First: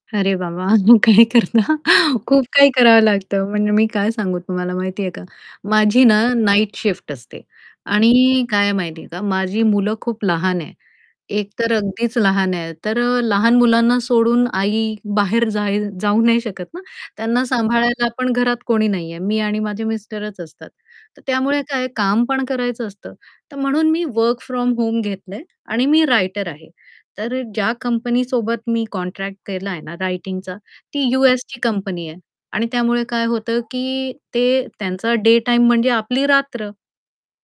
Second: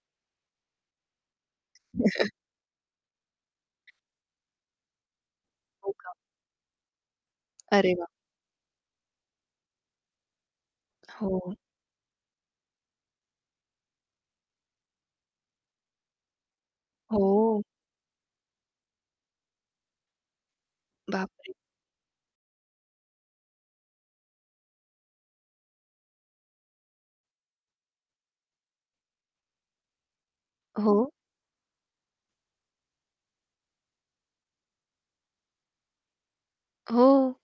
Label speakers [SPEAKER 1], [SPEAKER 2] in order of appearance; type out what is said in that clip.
[SPEAKER 1] अरे बाबा काय करणार खूप काही करावं लागत, म्हणजे मी काय सांगू तुम्हाला माहिती आहे का,
[SPEAKER 2] हो
[SPEAKER 1] माझी
[SPEAKER 2] का?
[SPEAKER 1] ना, नाईट शिफ्ट असते
[SPEAKER 2] अरे वाह!
[SPEAKER 1] आणि काय आहे माहिती आहे का, माझी मुलं खूप लहान आहेत एक
[SPEAKER 2] हो.
[SPEAKER 1] तर अगदीच लहान आहे तर अ, लहान मुलांना सोडून आई बाहेर जाईल जाऊ नाही शकत ना, त्यांना
[SPEAKER 2] हो.
[SPEAKER 1] सांभाळायला आपण घरात कोणी नाहीये, मी आणि माझे मिस्टरच असतात. तर
[SPEAKER 2] बाप रे!
[SPEAKER 1] त्यामुळे काय काम पण करायचं असतं तर म्हणून मी वर्क फ्रॉम होम घेतलंय आणि मी रायटर आहे. तर ज्या कंपनी सोबत मी कॉन्ट्रॅक्ट केलाय ना, रायटिंगचा ती
[SPEAKER 2] हो.
[SPEAKER 1] यू-एसची कंपनी आहे आणि त्यामुळे काय होतं की ते त्यांचा डे टाईम म्हणजे आपली रात्र.
[SPEAKER 2] हो.